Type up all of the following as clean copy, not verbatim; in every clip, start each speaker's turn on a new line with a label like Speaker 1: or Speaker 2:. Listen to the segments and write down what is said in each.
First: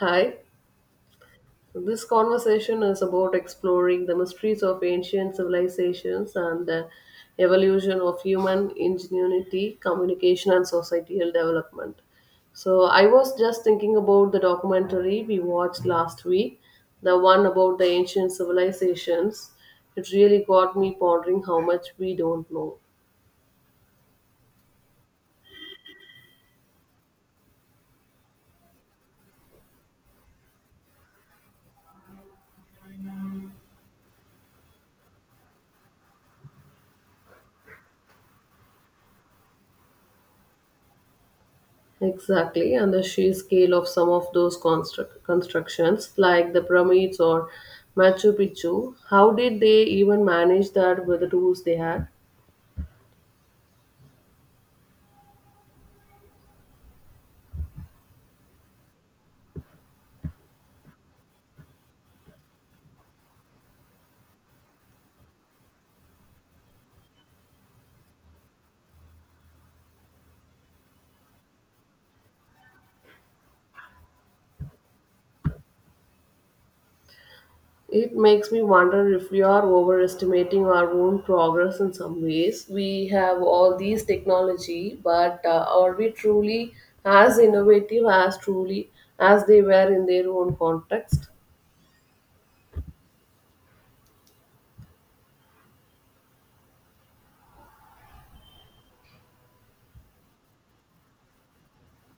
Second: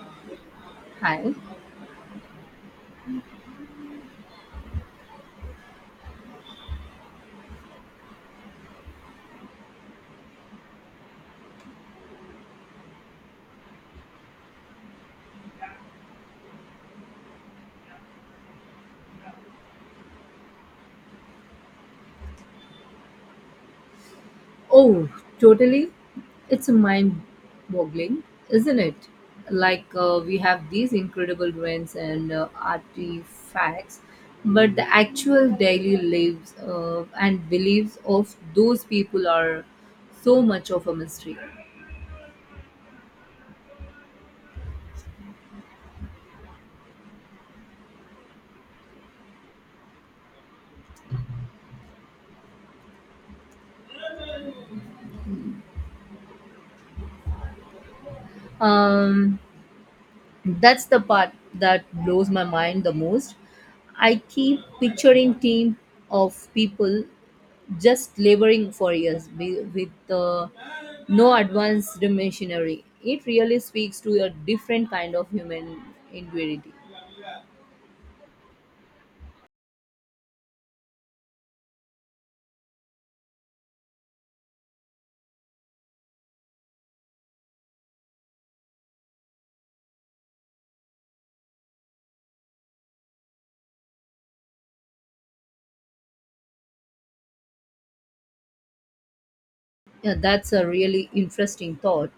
Speaker 1: Hi.
Speaker 2: Hi.
Speaker 1: So this conversation is about exploring the mysteries of ancient civilizations and the evolution of human ingenuity, communication, and societal development. So, I was just thinking about the documentary we watched last week, the one about the ancient civilizations. It really got me pondering how much we don't know.
Speaker 2: Oh, totally. It's mind boggling, isn't it? We have these incredible ruins and artifacts, but the actual daily lives and beliefs of those people are so much of a mystery.
Speaker 1: Exactly, and the sheer scale of some of those constructions, like the pyramids or Machu Picchu, how did they even manage that with the tools they had?
Speaker 2: Um, that's the part that blows my mind the most. I keep picturing team of people just laboring for years with no advanced machinery. It really speaks to a different kind of human ingenuity.
Speaker 1: It makes me wonder if we are overestimating our own progress in some ways. We have all these technology, but are we truly as innovative as truly as they were in their own context?
Speaker 2: Yeah, that's a really interesting thought.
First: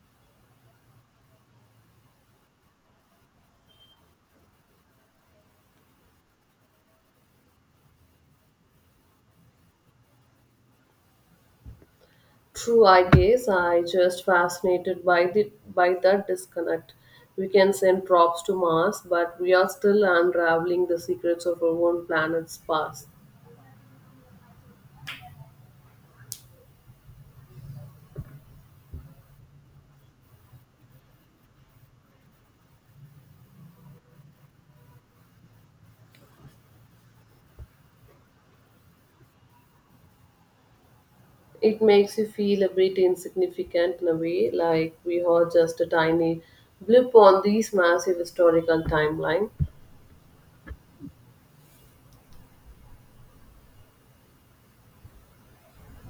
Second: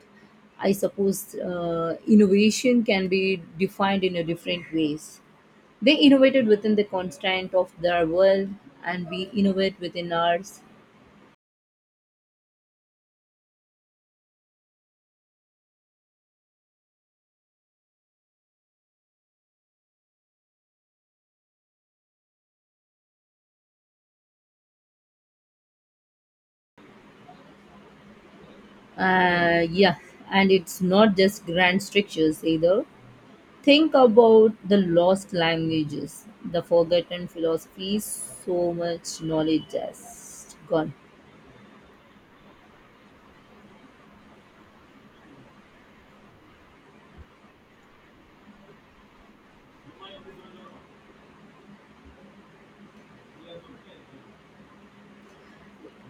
Speaker 2: I suppose innovation can be defined in a different ways. They innovated within the constraint of their world, and we innovate within ours.
Speaker 1: True, I guess I just fascinated by the by that disconnect. We can send probes to Mars, but we are still unraveling the secrets of our own planet's past.
Speaker 2: Yeah, and it's not just grand structures either. Think about the lost languages, the forgotten philosophies, so much knowledge just gone.
Speaker 1: It makes you feel a bit insignificant in a way, like we are just a tiny blip on this massive historical timeline.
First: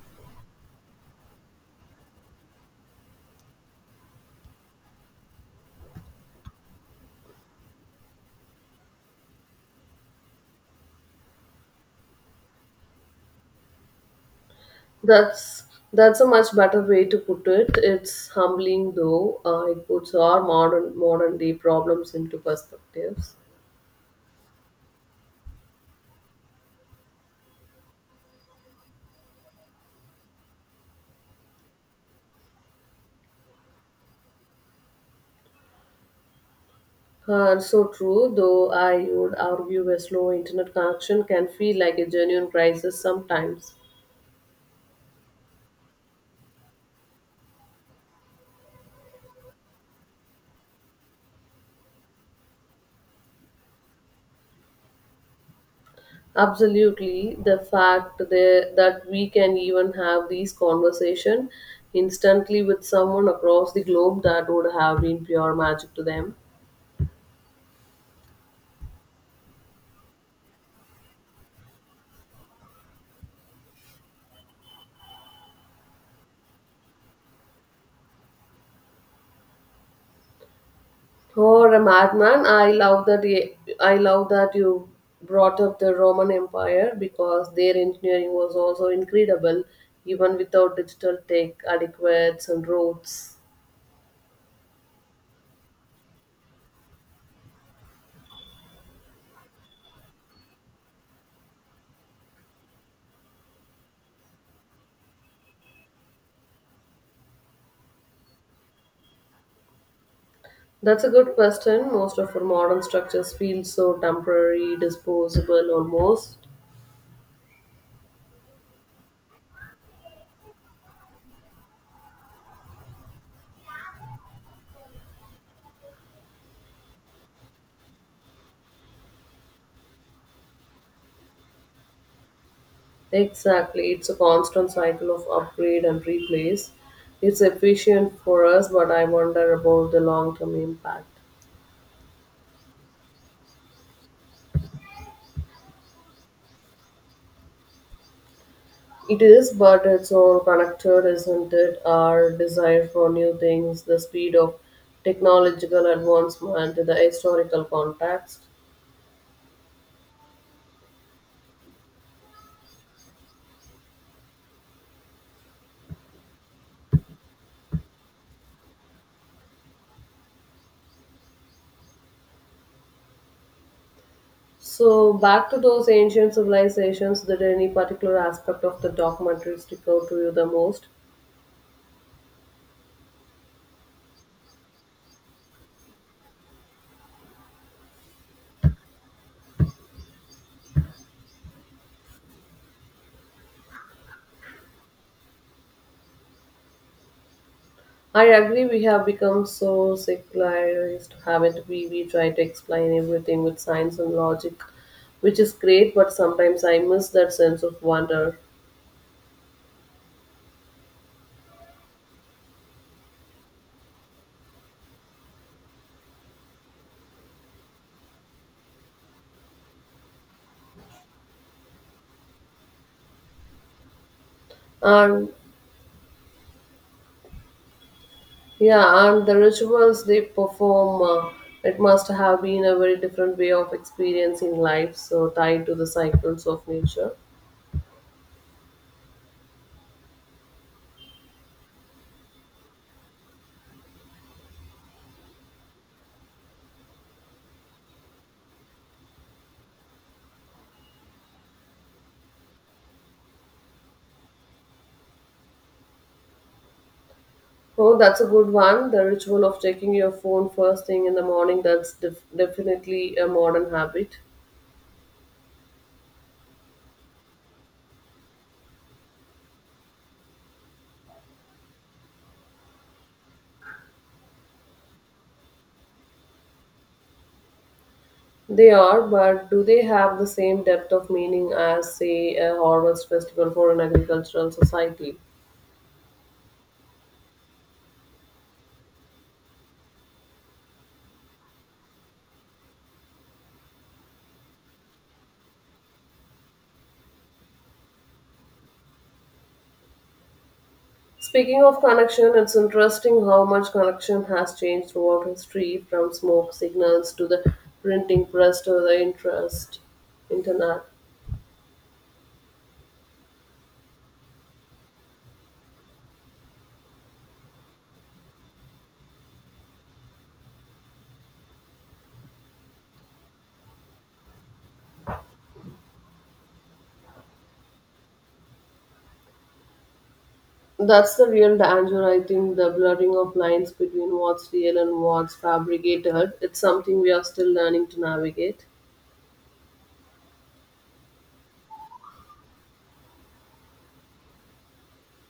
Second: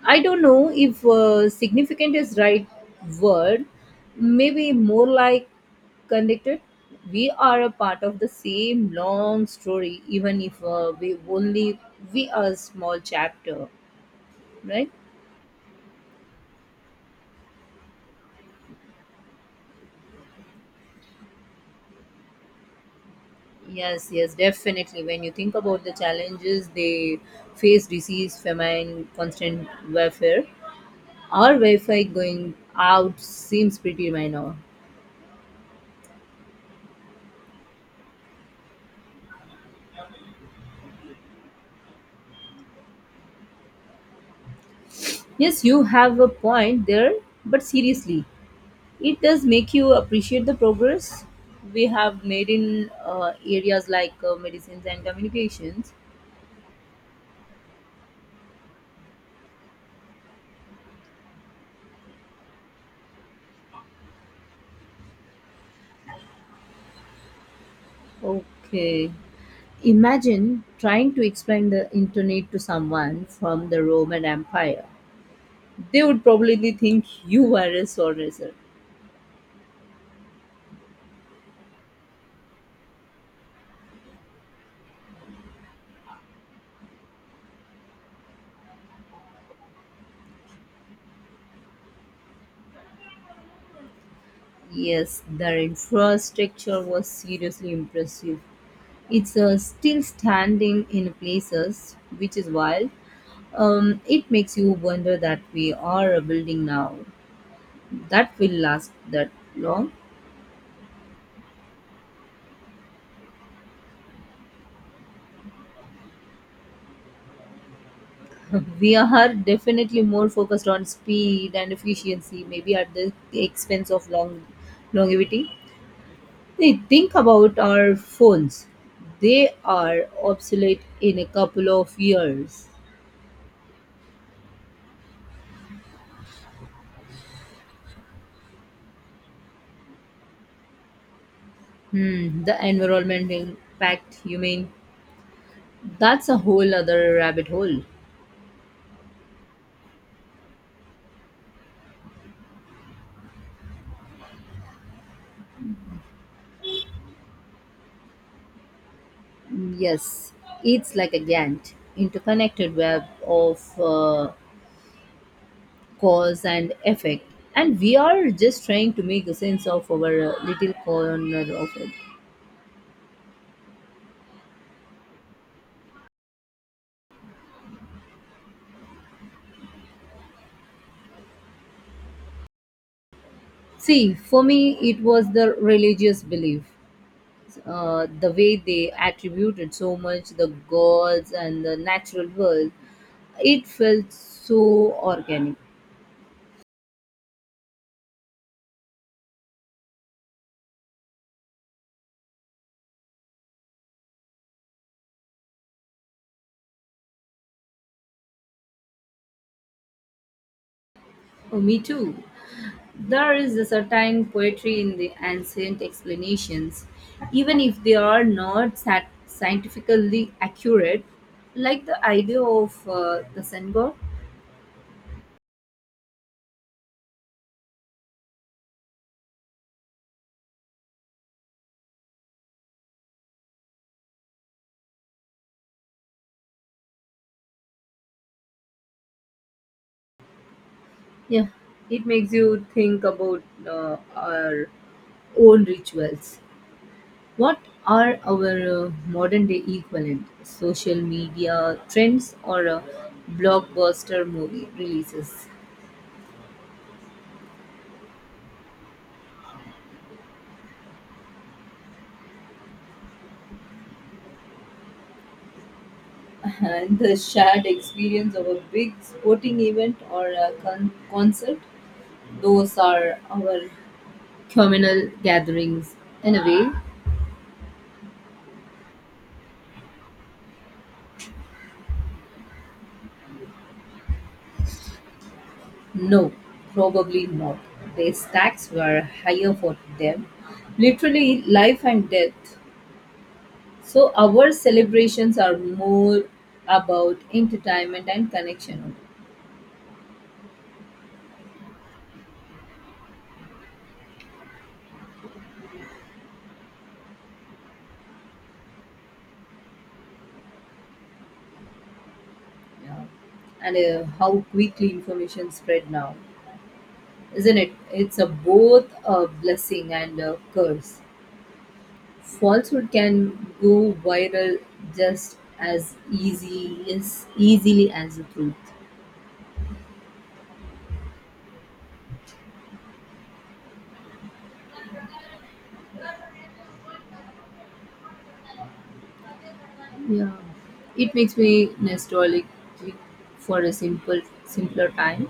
Speaker 2: I don't know if significant is right word, maybe more like connected. We are a part of the same long story, even if we are a small chapter, right?
Speaker 1: That's that's a much better way to put it. It's humbling though. It puts our modern day problems into perspectives.
Speaker 2: Yes, yes, definitely. When you think about the challenges they face, disease, famine, constant warfare, our Wi-Fi going out seems pretty minor.
Speaker 1: So true, though I would argue a slow internet connection can feel like a genuine crisis sometimes.
Speaker 2: Yes, you have a point there, but seriously, it does make you appreciate the progress we have made in areas like medicines and communications.
Speaker 1: Absolutely, the fact that we can even have these conversation instantly with someone across the globe that would have been pure magic to them.
Speaker 2: Okay. Imagine trying to explain the internet to someone from the Roman Empire. They would probably think you are a sorcerer.
Speaker 1: Or a madman, I love that you brought up the Roman Empire because their engineering was also incredible, even without digital tech, adequates and roads.
Speaker 2: Yes, their infrastructure was seriously impressive. It's still standing in places, which is wild. It makes you wonder that we are a building now that will last that long.
Speaker 1: That's a good question. Most of our modern structures feel so temporary, disposable almost.
Speaker 2: We are definitely more focused on speed and efficiency, maybe at the expense of longevity. They think about our phones. They are obsolete in a couple of years.
Speaker 1: Exactly. It's a constant cycle of upgrade and replace. It's efficient for us, but I wonder about the long term impact.
Speaker 2: Hmm, the environmental impact, you mean? That's a whole other rabbit hole.
Speaker 1: It is, but it's all connected, isn't it? Our desire for new things, the speed of technological advancement, the historical context.
Speaker 2: Yes, it's like a Gantt, interconnected web of cause and effect. And we are just trying to make a sense of our little corner of it.
Speaker 1: So back to those ancient civilizations, did any particular aspect of the documentary stick out to you the most?
Speaker 2: See, for me, it was the religious belief. The way they attributed so much the gods and the natural world, it felt so organic.
Speaker 1: I agree we have become so secularized, haven't we? We try to explain everything with science and logic, which is great, but sometimes I miss that sense of wonder.
Speaker 2: Oh, me too. There is a certain poetry in the ancient explanations, even if they are not scientifically accurate, like the idea of the sun god.
Speaker 1: And yeah, and the rituals they perform, it must have been a very different way of experiencing life, so tied to the cycles of nature.
Speaker 2: Yeah, it makes you think about our own rituals. What are our modern day equivalent? Social media trends or blockbuster movie releases?
Speaker 1: Oh, that's a good one. The ritual of checking your phone first thing in the morning, that's definitely a modern habit.
Speaker 2: And the shared experience of a big sporting event or a concert. Those are our communal gatherings, in a way.
Speaker 1: They are, but do they have the same depth of meaning as, say, a harvest festival for an agricultural society?
Speaker 2: No, probably not. The stakes were higher for them, literally life and death. So our celebrations are more about entertainment and connection,
Speaker 1: Speaking of connection, it's interesting how much connection has changed throughout history from smoke signals to the printing press to the interest internet.
Speaker 2: yeah. And how quickly information spread now, isn't it? It's a both a blessing and a curse. Falsehood can go viral just as easily as the truth.
Speaker 1: That's the real danger, I think, the blurring of lines between what's real and what's fabricated. It's something we are still learning to navigate.
Speaker 2: Yeah, it makes me nostalgic for a simpler time,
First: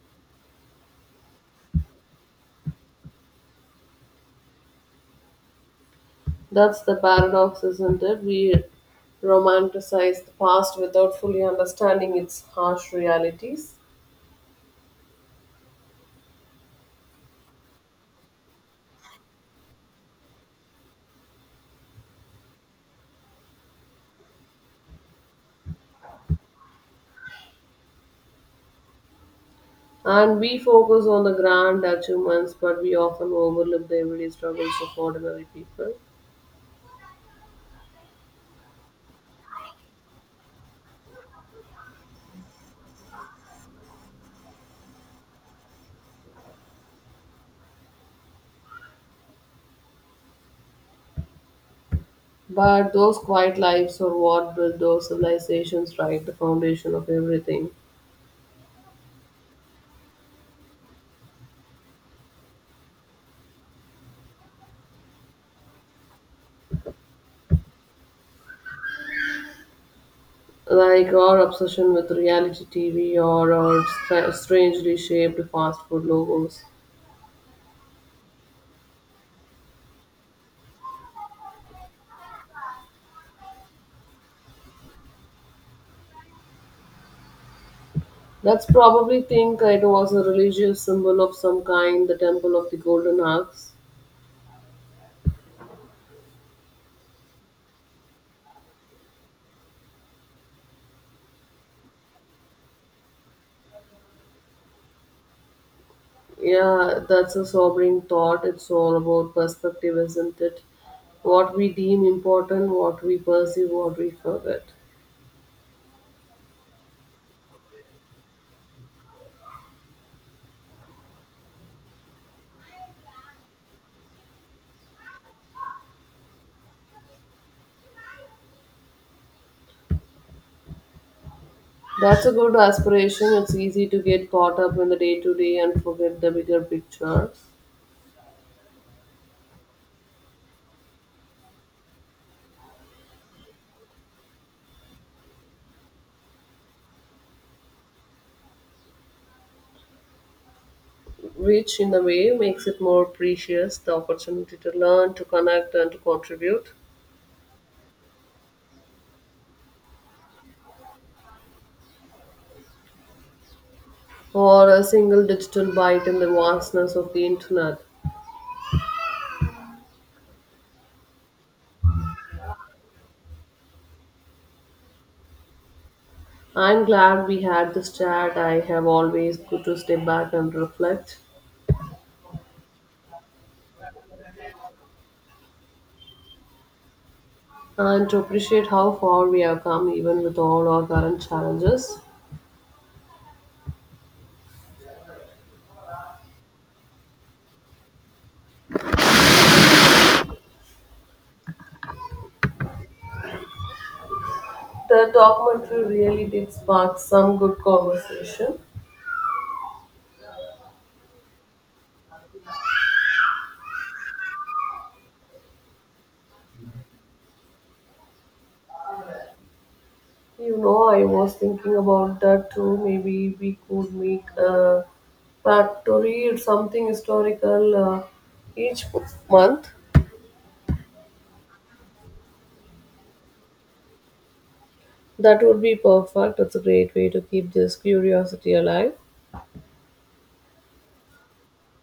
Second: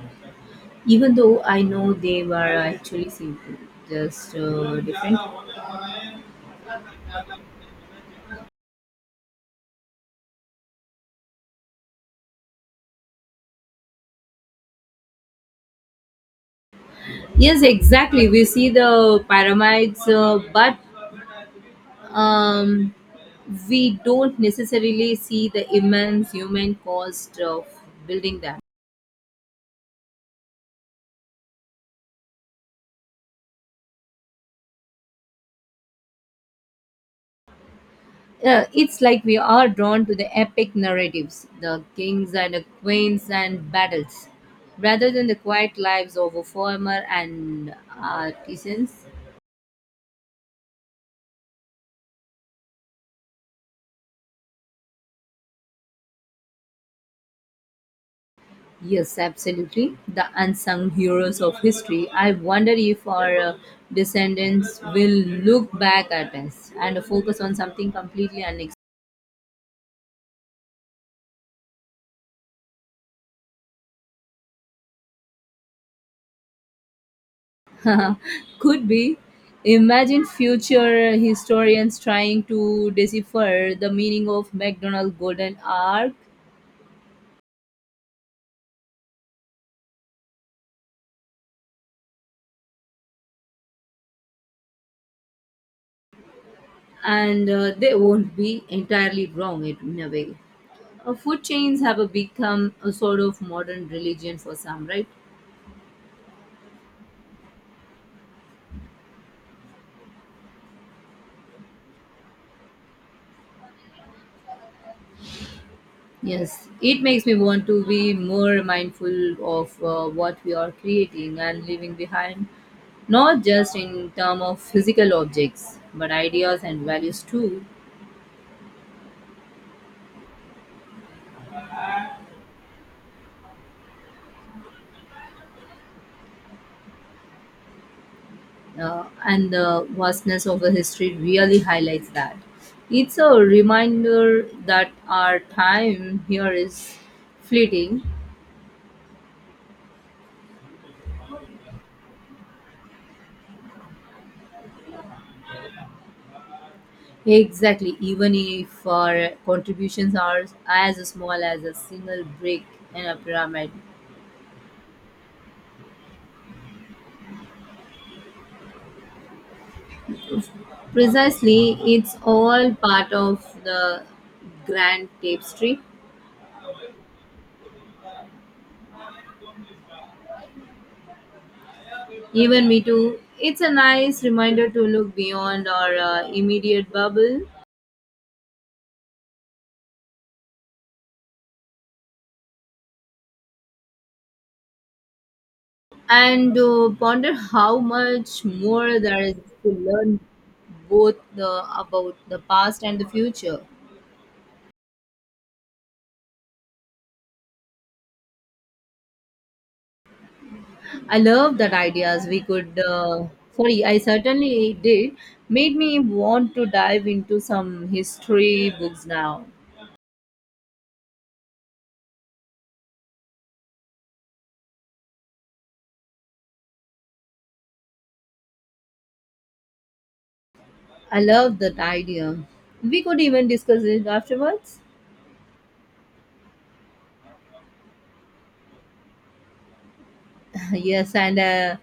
Speaker 2: even though I know they were actually simple, just different.
Speaker 1: That's the paradox, isn't it? We romanticize the past without fully understanding its harsh realities.
Speaker 2: Yes, exactly. We see the pyramids, but um, we don't necessarily see the immense human cost of building them.
Speaker 1: And we focus on the grand achievements, but we often overlook the everyday struggles of ordinary people.
Speaker 2: It's like we are drawn to the epic narratives, the kings and the queens and battles, rather than the quiet lives of a farmer and artisans.
Speaker 1: But those quiet lives are what built those civilizations, right? The foundation of everything.
Speaker 2: Yes, absolutely. The unsung heroes of history. I wonder if our descendants will look back at us and focus on something completely
Speaker 1: Like our obsession with reality TV or our strangely shaped fast food logos.
Speaker 2: unexpected. Could be. Imagine future historians trying to decipher the meaning of McDonald's Golden Ark.
Speaker 1: That's probably think it was a religious symbol of some kind, the temple of the golden axe.
Speaker 2: And they won't be entirely wrong it, in a way. Food chains have a become a sort of modern religion for some, right?
Speaker 1: Yeah, that's a sobering thought. It's all about perspective, isn't it? What we deem important, what we perceive, what we forget.
Speaker 2: Yes, it makes me want to be more mindful of what we are creating and leaving behind, not just in terms of physical objects, but ideas and values too.
Speaker 1: That's a good aspiration. It's easy to get caught up in the day to day and forget the bigger picture.
Speaker 2: And the vastness of the history really highlights that. It's a reminder that our time here is fleeting.
Speaker 1: Which in a way makes it more precious the opportunity to learn, to connect, and to contribute,
Speaker 2: Exactly, even if our contributions are as small as a single brick in a pyramid.
Speaker 1: or a single digital bite in the vastness of the internet.
Speaker 2: Precisely, it's all part of the grand tapestry.
Speaker 1: I'm glad we had this chat. I have always good to step back and reflect
Speaker 2: Even me too. It's a nice reminder to look beyond our immediate bubble
Speaker 1: and to appreciate how far we have come, even with all our current challenges.
Speaker 2: and ponder how much more there is to learn about the past and the future.
Speaker 1: The documentary really did spark some good conversation.
Speaker 2: I love that ideas we could. Sorry, I certainly did. Made me want to dive into some history books now.
Speaker 1: You know, I was thinking about that too. Maybe we could make a pact to read something historical each month.
Speaker 2: I love that idea. We could even discuss it afterwards.
Speaker 1: That would be perfect. It's a great way to keep this curiosity alive.
Speaker 2: Yes, and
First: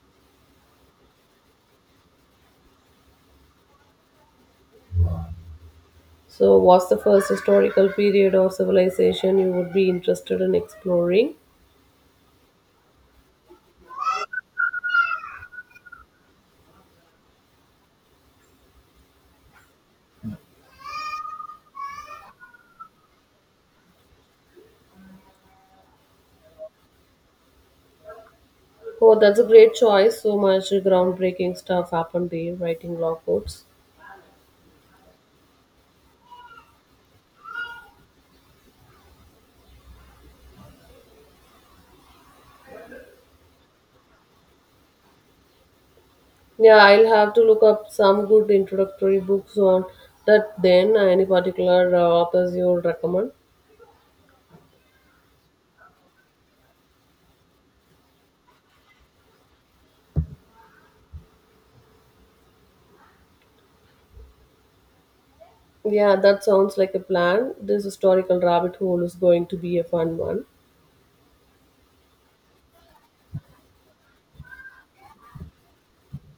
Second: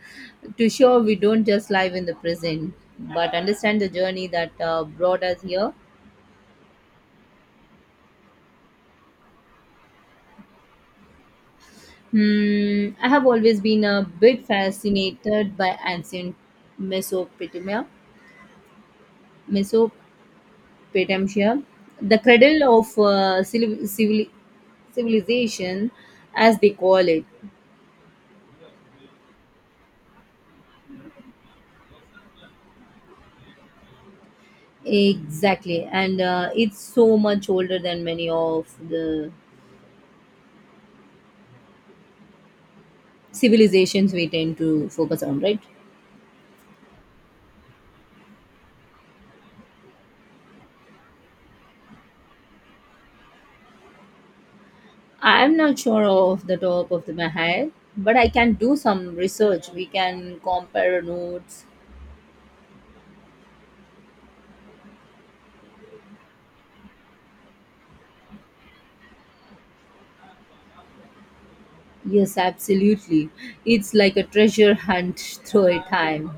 Speaker 2: to show we don't just live in the present, but understand the journey that brought us here.
Speaker 1: So, what's the first historical period or civilization you would be interested in exploring?
Speaker 2: Hmm, I have always been a bit fascinated by ancient Mesopotamia. Mesopotamia Petampia, the cradle of civilization, as they call it.
Speaker 1: Oh, that's a great choice. So much groundbreaking stuff happened there, writing law codes.
Speaker 2: Exactly, and it's so much older than many of the civilizations we tend to focus on, right?
Speaker 1: Yeah, I'll have to look up some good introductory books on that then. Any particular authors you would recommend?
Speaker 2: I'm not sure of the top of the my head, but I can do some research. We can compare notes.
Speaker 1: Yeah, that sounds like a plan. This historical rabbit hole is going to be a fun one.
Speaker 2: Yes, absolutely. It's like a treasure hunt through a time.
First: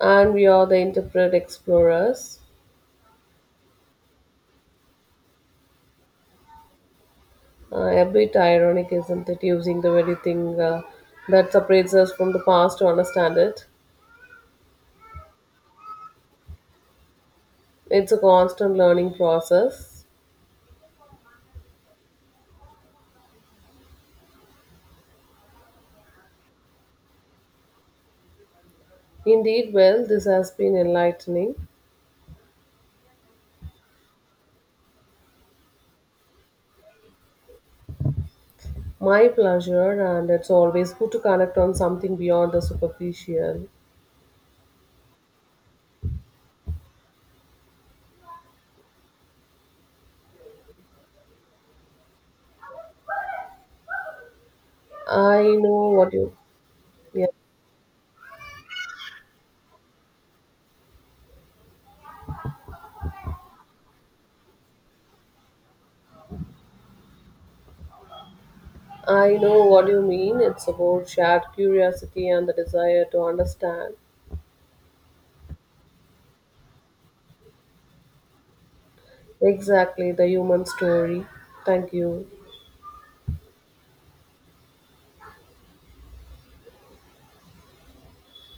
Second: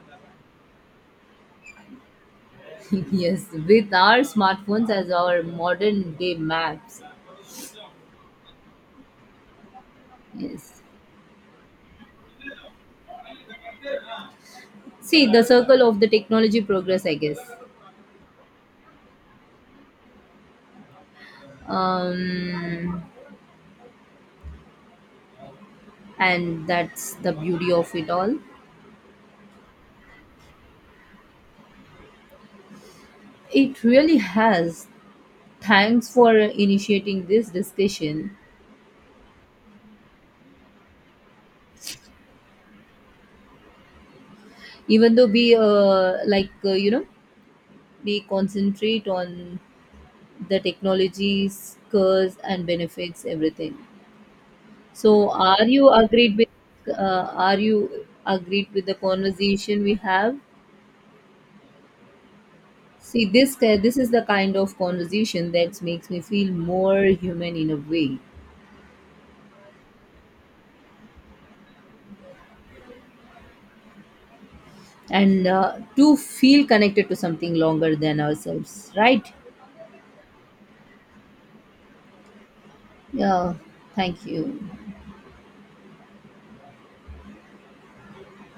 Speaker 1: And we are the interpret explorers.
Speaker 2: Yes, with our smartphones as our modern day maps.
Speaker 1: A bit ironic, isn't it? Using the very thing
Speaker 2: Yes.
Speaker 1: that separates us from the past to understand it.
Speaker 2: See, the circle of the technology progress, I guess.
Speaker 1: It's a constant learning process.
Speaker 2: Um, and that's the beauty of it all.
Speaker 1: Indeed, well, this has been enlightening.
Speaker 2: It really has. Thanks for initiating this discussion.
Speaker 1: My pleasure, and it's always good to connect on something beyond the superficial.
Speaker 2: Even though we, we concentrate on the technology's curse and benefits, everything. So,
Speaker 1: I
Speaker 2: are you
Speaker 1: know what you
Speaker 2: agreed with?
Speaker 1: Yeah,
Speaker 2: Are you agreed with the conversation we have? See, this is the kind of conversation that makes me feel more human in a way,
Speaker 1: I know what you mean. It's about shared curiosity and the desire to understand
Speaker 2: and to feel connected to something longer than ourselves, right?
Speaker 1: exactly the human story. Thank you.
Speaker 2: Yeah, thank you.